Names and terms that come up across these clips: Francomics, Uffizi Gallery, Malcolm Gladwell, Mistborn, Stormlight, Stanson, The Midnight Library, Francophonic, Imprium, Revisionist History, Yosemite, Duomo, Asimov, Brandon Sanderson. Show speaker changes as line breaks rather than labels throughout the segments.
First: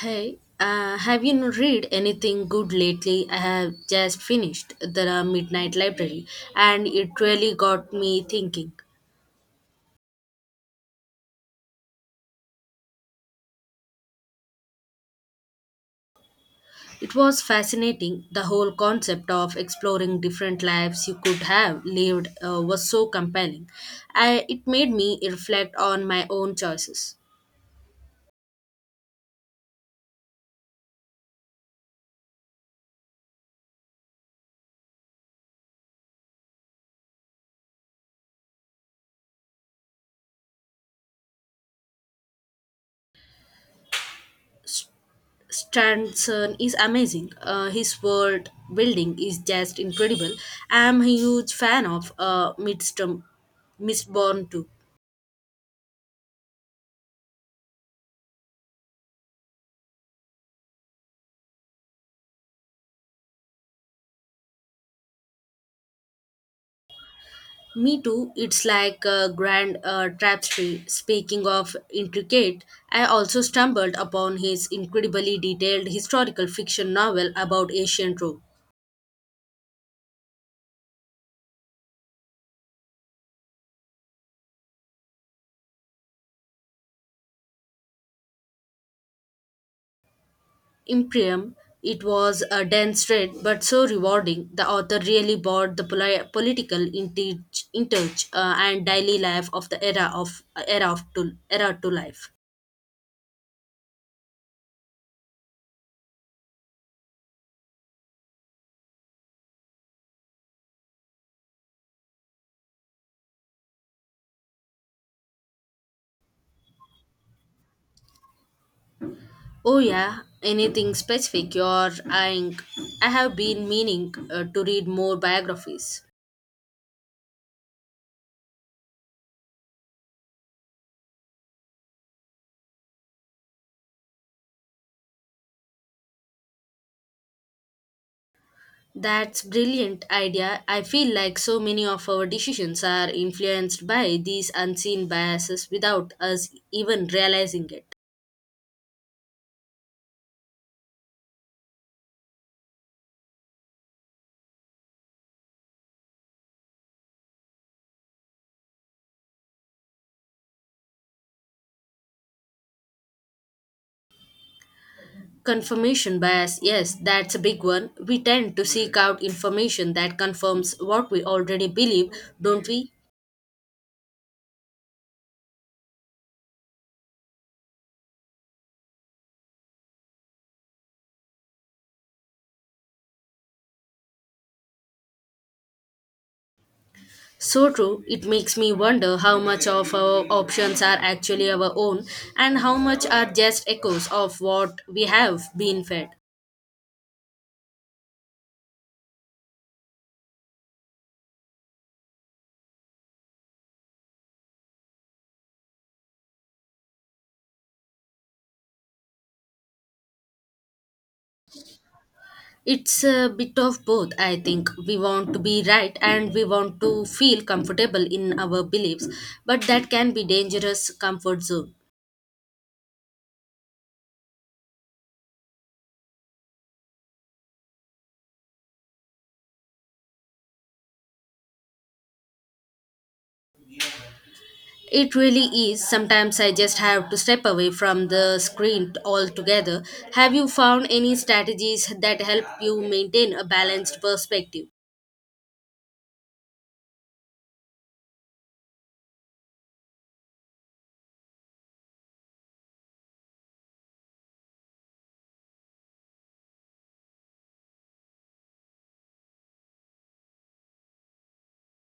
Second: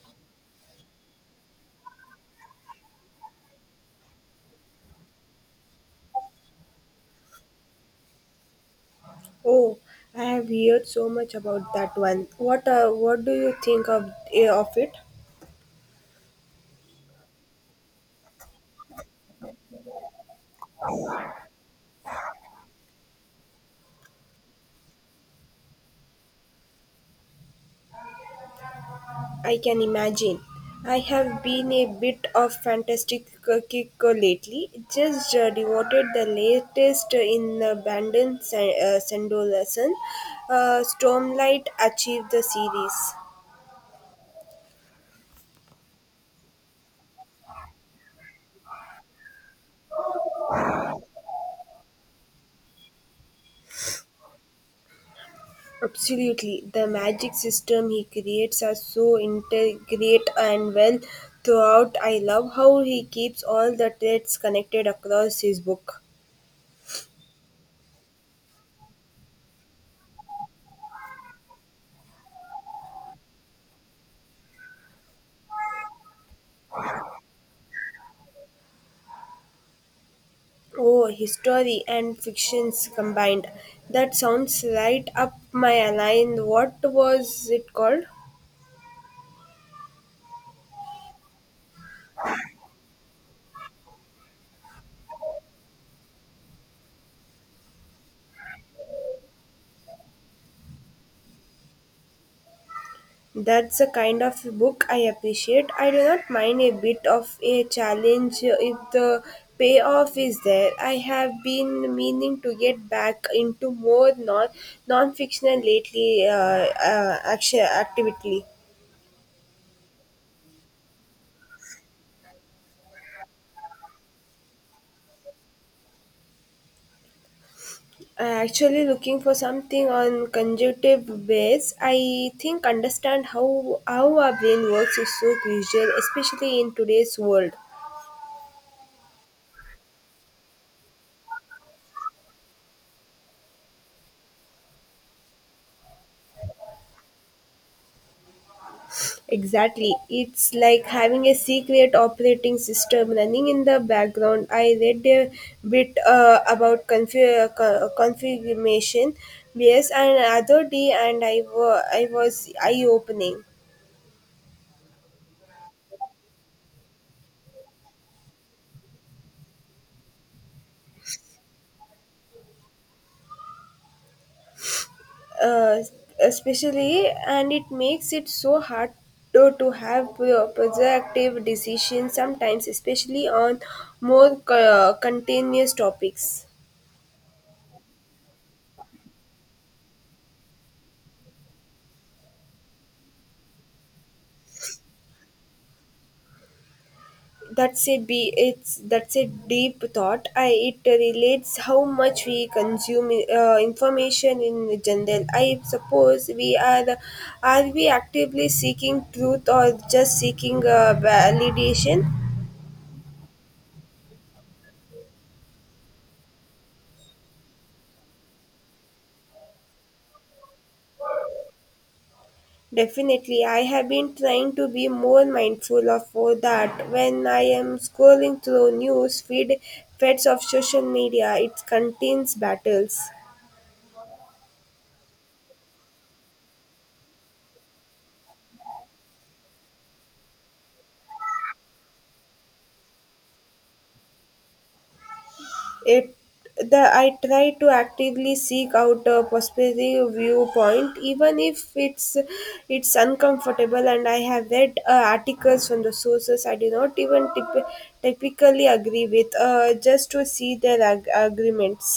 Hey, read anything good lately? I have just finished The Midnight Library and it really got me thinking.
Oh, I have heard so much about that one. What do you think of it?
It was fascinating. The whole concept of exploring different lives you could have lived was so compelling. It made me reflect on my own choices.
I can imagine. I have been a bit of fantastic kick lately. Just devoted the latest in Bandon Sandolerson. Stormlight achieved the series.
S- Stanson is amazing. His world building is just incredible. I am a huge fan of Mistborn too.
Absolutely. The magic system he creates are so integrate and well throughout. I love how he keeps all the threads connected across his book.
Me too, it's like a grand tapestry. Speaking of intricate, I also stumbled upon his incredibly detailed historical fiction novel about ancient Rome.
Oh, history and fictions combined. That sounds right up my line. What was it called?
Imprium, it was a dense read but so rewarding. The author really brought the political inter- interch and daily life of the era to life.
That's the kind of book I appreciate. I do not mind a bit of a challenge if the payoff is there. I have been meaning to get back into more non-fictional lately. Actually, actively,
Oh yeah, anything specific you're eyeing? I have been meaning to read more biographies.
I'm actually looking for something on conjunctive base. I think understand how our brain works is so crucial, especially in today's world.
That's brilliant idea. I feel like so many of our decisions are influenced by these unseen biases without us even realizing it.
Exactly. It's like having a secret operating system running in the background. I read a bit about confirmation bias and other day and I was eye-opening.
Confirmation bias, yes, that's a big one. We tend to seek out information that confirms what we already believe, don't we?
Uh, especially and it makes it so hard to have productive decisions sometimes especially on more continuous topics.
So true, it makes me wonder how much of our options are actually our own and how much are just echoes of what we have been fed.
That's a be it's that's a deep thought. I it relates how much we consume information in general. I suppose we are we actively seeking truth or just seeking validation?
It's a bit of both, I think. We want to be right and we want to feel comfortable in our beliefs, but that can be dangerous comfort zone.
Definitely. I have been trying to be more mindful of all that when I am scrolling through news feed feds of social media. It contains battles.
It really is. Sometimes I just have to step away from the screen altogether. Have you found any strategies that help you maintain a balanced perspective?
It the I try to actively seek out a perspective viewpoint even if it's uncomfortable, and I have read articles from the sources I do not even typically agree with, just to see their agreements.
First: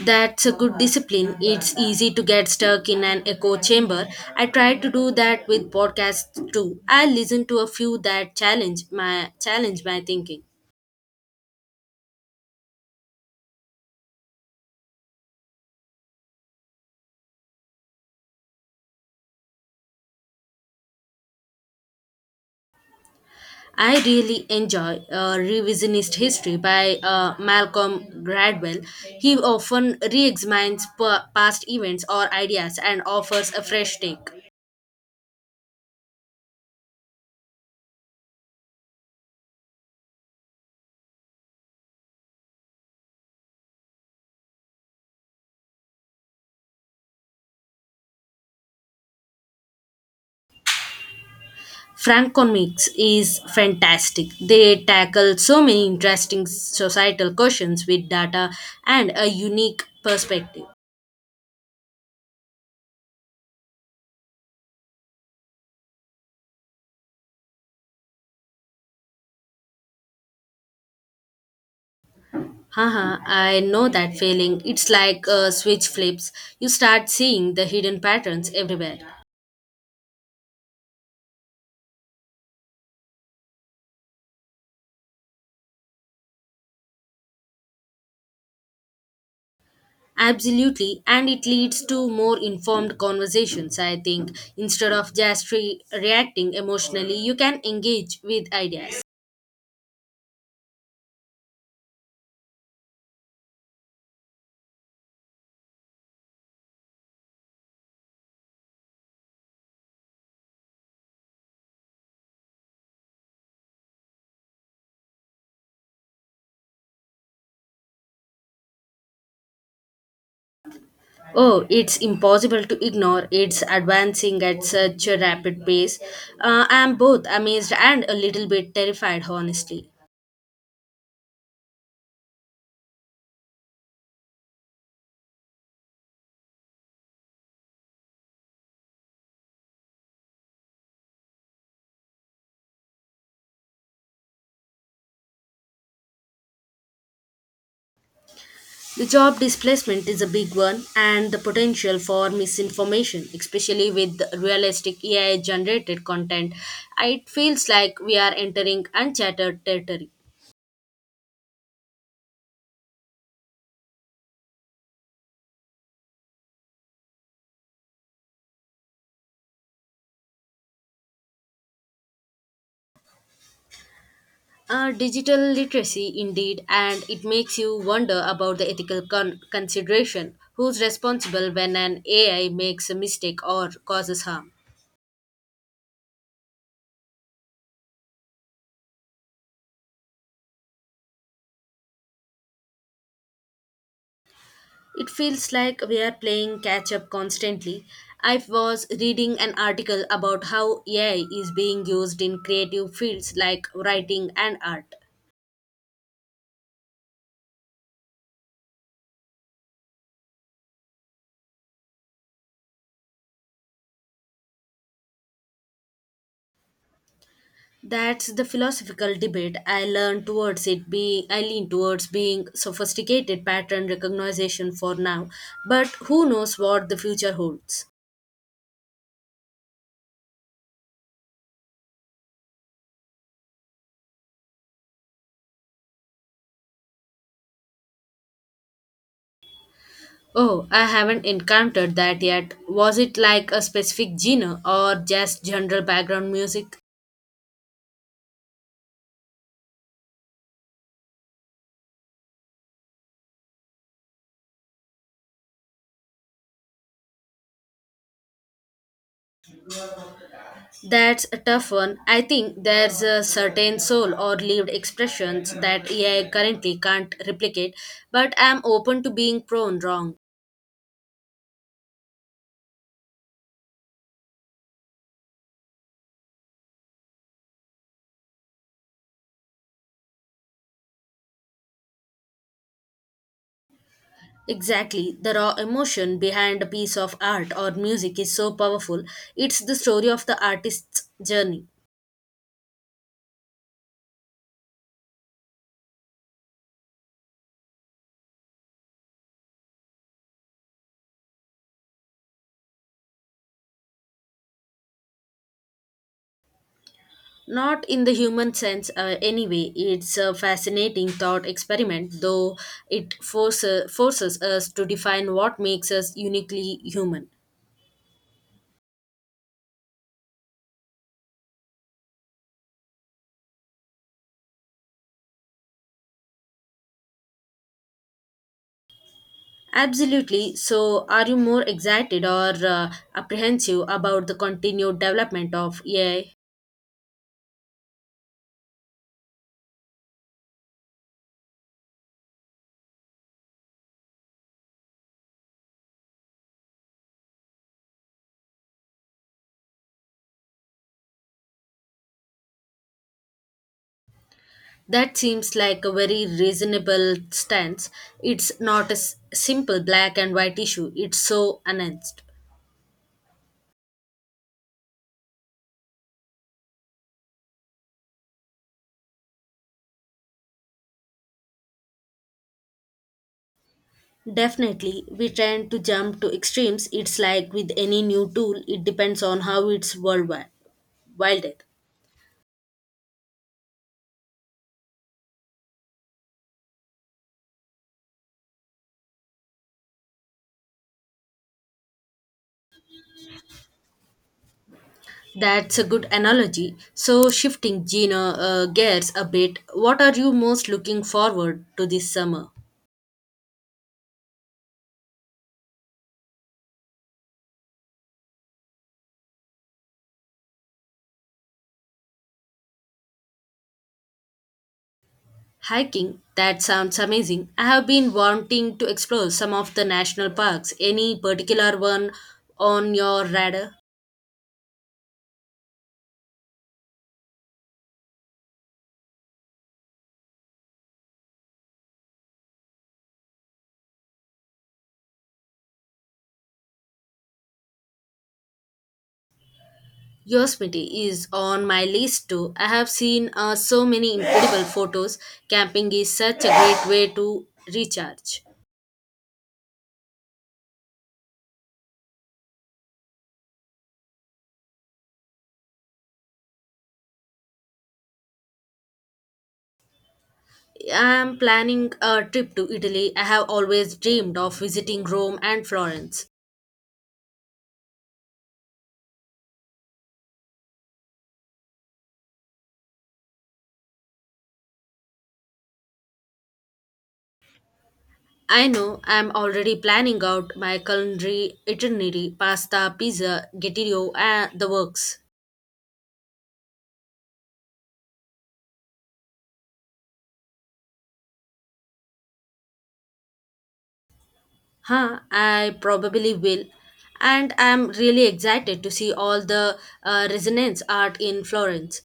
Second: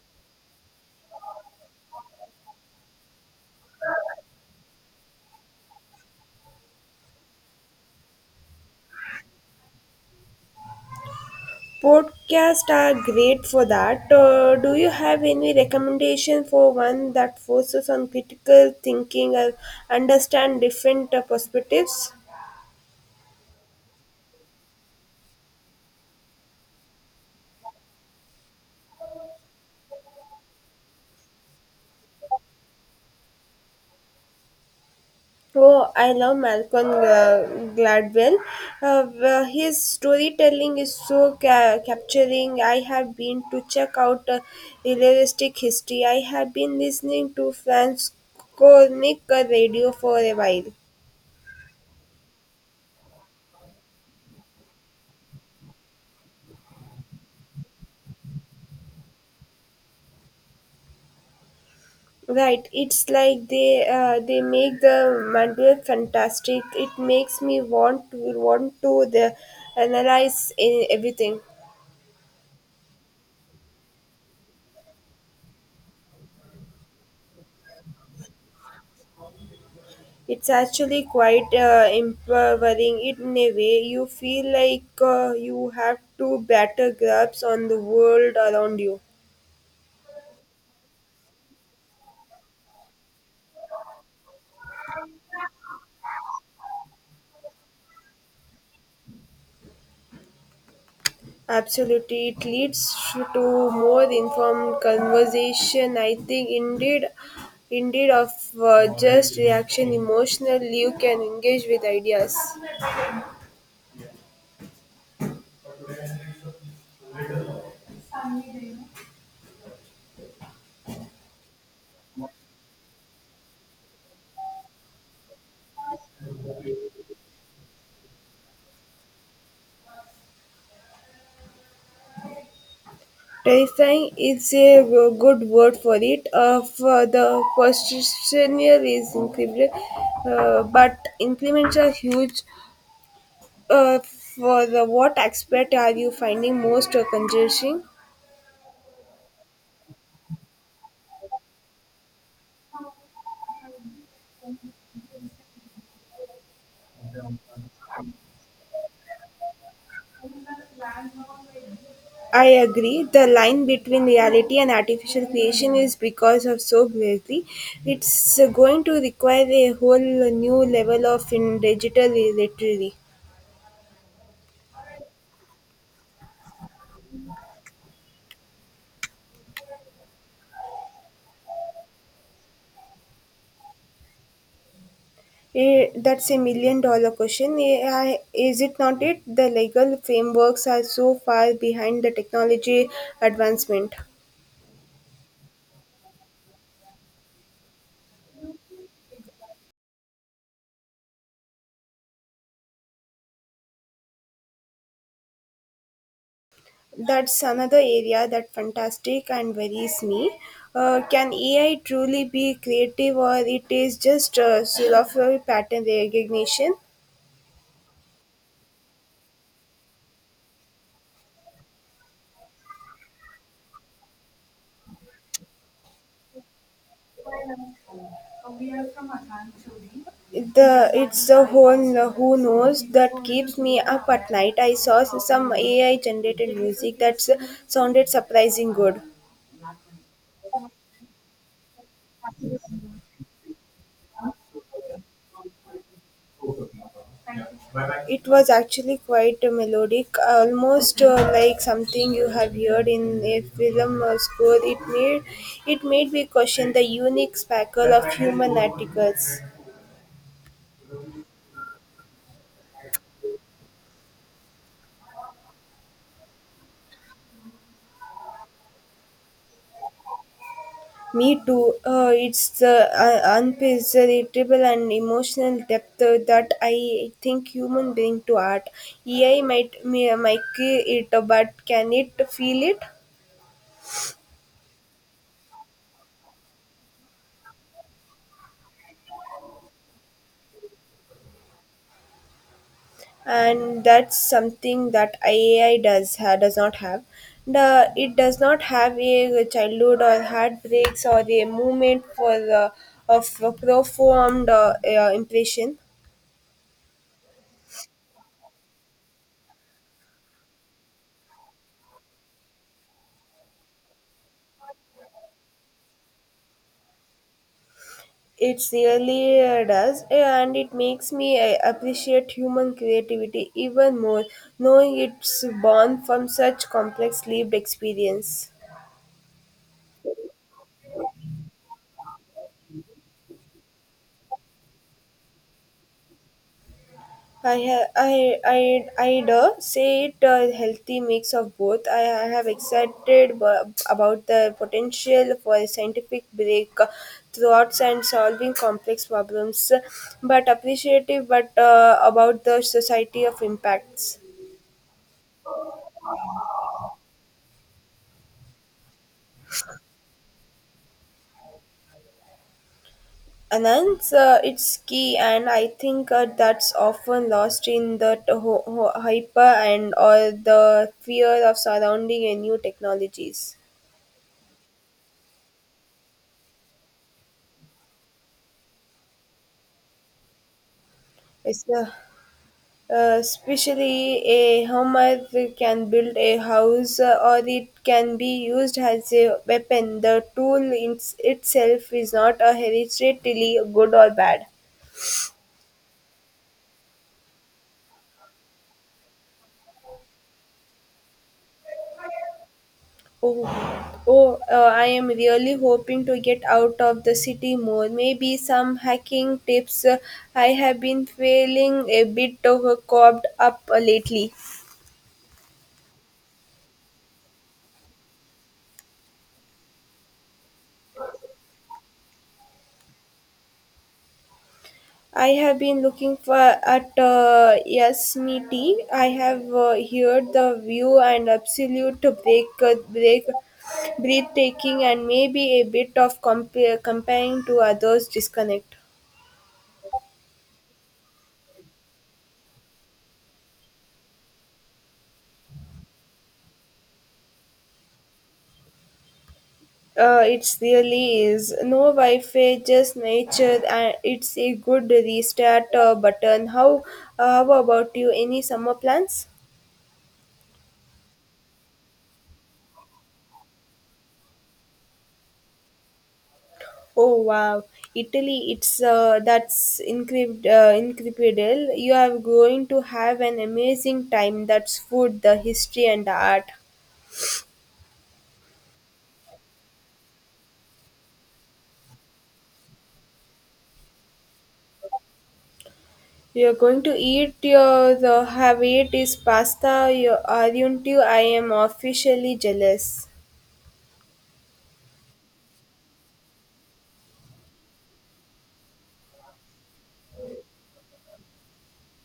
That's a good discipline. It's easy to get stuck in an echo chamber. I try to do that with podcasts too. I listen to a few that challenge my thinking.
Podcasts are great for that. Do you have any recommendation for one that focuses on critical thinking or understand different perspectives?
I really enjoy Revisionist History by Malcolm Gladwell. He often re-examines past events or ideas and offers a fresh take.
Oh, I love Malcolm Gladwell. His storytelling is so capturing. I have been to check out realistic history. I have been listening to Francophonic radio for a while.
Francomics is fantastic. They tackle so many interesting societal questions with data and a unique perspective.
Right, it's like they make the manual fantastic. It makes me want to the analyze in everything.
Haha, I know that feeling. It's like a switch flips. You start seeing the hidden patterns everywhere.
It's actually quite empowering in a way. You feel like you have to better grasp on the world around you.
Absolutely, and it leads to more informed conversations, I think. Instead of just reacting emotionally, you can engage with ideas.
Absolutely, it leads to more informed conversation. I think, indeed of just reaction emotionally, you can engage with ideas.
Oh, it's impossible to ignore. It's advancing at such a rapid pace. I am both amazed and a little bit terrified, honestly.
Terrifying is a good word for it. Of the positional is incredible, but increments are huge. Uh, for the what aspect are you finding most convincing?
The job displacement is a big one, and the potential for misinformation, especially with realistic AI generated content, it feels like we are entering uncharted territory.
I agree. The line between reality and artificial creation is because of so blurry. It's going to require a whole new level of in digital literacy.
Digital literacy, indeed, and it makes you wonder about the ethical consideration. Who's responsible when an AI makes a mistake or causes harm?
Eh, that's a million dollar question. AI, is it not it? The legal frameworks are so far behind the technology advancement.
It feels like we are playing catch up constantly. I was reading an article about how AI is being used in creative fields like writing and art.
That's another area that fantastic and worries me. Can AI truly be creative, or it is just a sort silver pattern recognition?
That's the philosophical debate I lean towards being sophisticated pattern recognition for now, but who knows what the future holds.
The whole who knows that keeps me up at night. I saw some AI generated music that sounded surprising good.
Oh, I haven't encountered that yet. Was it like a specific genre or just general background music?
It was actually quite melodic, almost like something you have heard in a film or score. It made me question the unique sparkle of human articles.
That's a tough one. I think there's a certain soul or lived expressions that AI currently can't replicate, but I'm open to being prone wrong.
Me too. It's the unpreservable and emotional depth that I think human bring to art. AI might may, might it, but can it feel it?
Exactly. The raw emotion behind a piece of art or music is so powerful. It's the story of the artist's journey.
And that's something that AI does not have. The It does not have a childhood or heartbreaks or a moment for of a profound impression.
Not in the human sense, anyway. It's a fascinating thought experiment, though it forces us to define what makes us uniquely human.
It really does, and it makes me appreciate human creativity even more, knowing it's born from such complex lived experience.
Absolutely. So, are you more excited or apprehensive about the continued development of AI?
I ha- I do say it a healthy mix of both. I have excited about the potential for scientific break thoughts and solving complex problems, but appreciative but about the society of impacts.
That seems like a very reasonable stance. It's not a simple black and white issue, it's so nuanced.
Anand, it's key, and I think that's often lost in the hyper and or the fear of surrounding a new technologies.
Definitely, we tend to jump to extremes. It's like with any new tool, it depends on how it's worldwide. Wielded.
It's the Especially a hammer can build a house or it can be used as a weapon. The tool in itself is not a hereditarily good or bad.
That's a good analogy. So, shifting Gina gears a bit, what are you most looking forward to this summer?
Oh, oh I am really hoping to get out of the city more. Maybe some hacking tips. I have been feeling a bit of a cobbled up lately.
Hiking, that sounds amazing. I have been wanting to explore some of the national parks. Any particular one on your radar?
I have been looking for at Yosemite. I have heard the view and absolute break, breathtaking, and maybe a bit of comparing to others disconnect.
Yosemite is on my list too. I have seen so many incredible photos. Camping is such a great way to recharge.
It really is no Wi-Fi, just nature, and it's a good restart button. How about you? Any summer plans?
I am planning a trip to Italy. I have always dreamed of visiting Rome and Florence.
Oh wow, Italy! It's That's incredible. You are going to have an amazing time. That's food, the history, and the art.
I know I am already planning out my culinary itinerary pasta, pizza, gettio, and the works.
You are going to eat your the have it is pasta. You aren't you? I am officially jealous.
Huh, I probably will. And I'm really excited to see all the resonance art in Florence.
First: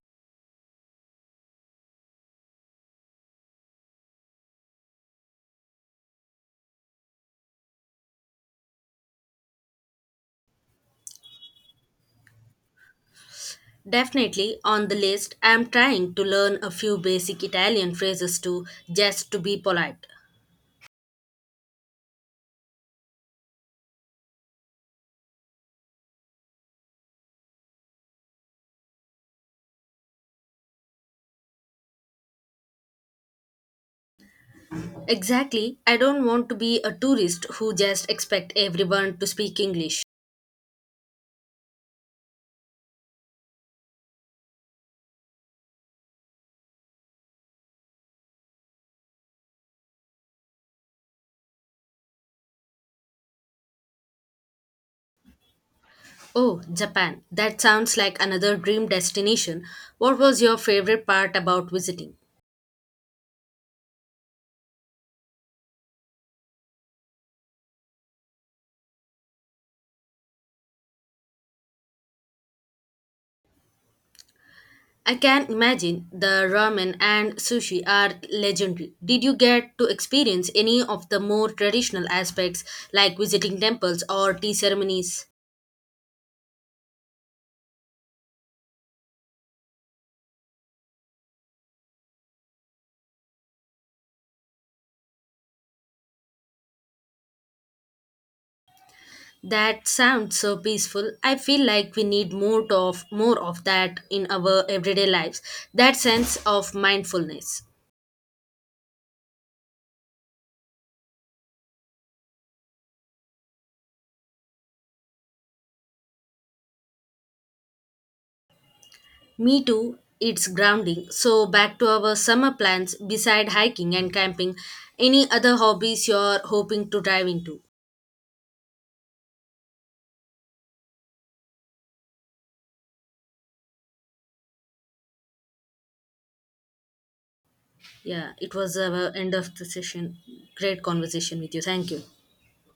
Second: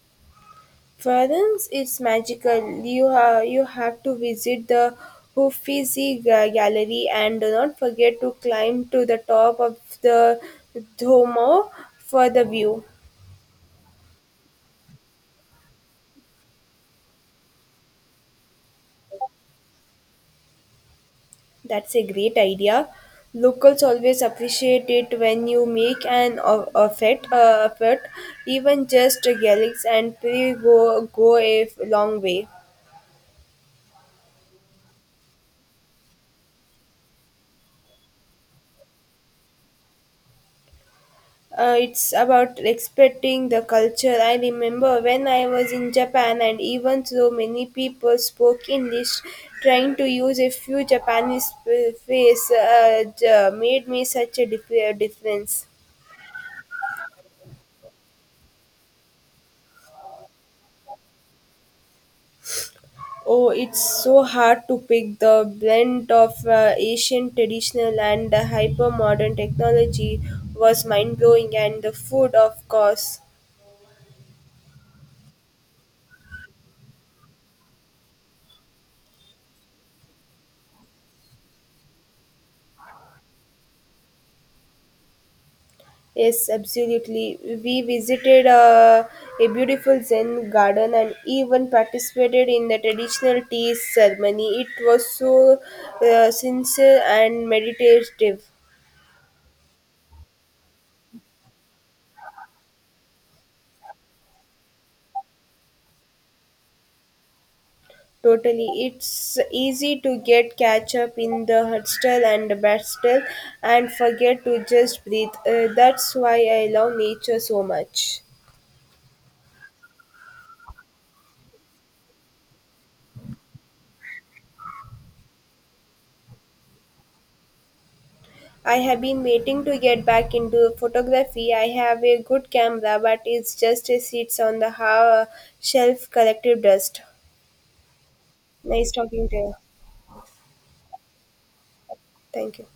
Florence is magical. You have to visit the Gallery and do not forget to climb to the top of the Duomo for the view.
Definitely on the list, I'm trying to learn a few basic Italian phrases too, just to be polite.
That's a great idea. Locals always appreciate it when you make an effort. Even just a galax and pre go go a long way.
Exactly, I don't want to be a tourist who just expect everyone to speak English.
It's about respecting the culture. I remember when I was in Japan, and even though many people spoke English, trying to use a few Japanese phrases made me such a dif- difference.
Oh, Japan. That sounds like another dream destination. What was your favorite part about visiting?
Oh, it's so hard to pick. The blend of Asian traditional and the hyper modern technology was mind blowing, and the food, of course.
I can imagine the ramen and sushi are legendary. Did you get to experience any of the more traditional aspects like visiting temples or tea ceremonies?
Yes, absolutely. We visited a beautiful Zen garden and even participated in the traditional tea ceremony. It was so sincere and meditative.
That sounds so peaceful. I feel like we need more of that in our everyday lives. That sense of mindfulness.
Totally. It's easy to get catch up in the hustle and the bustle and forget to just breathe. That's why I love nature so much.
Me too. It's grounding. So back to our summer plans beside hiking and camping, any other hobbies you're hoping to dive into?
I have been waiting to get back into photography. I have a good camera, but it's just a sits on the shelf collective dust.
Yeah, it was
Nice
the
talking
end
to
of
you.
the session. Great conversation with you. Thank you.
Thank you.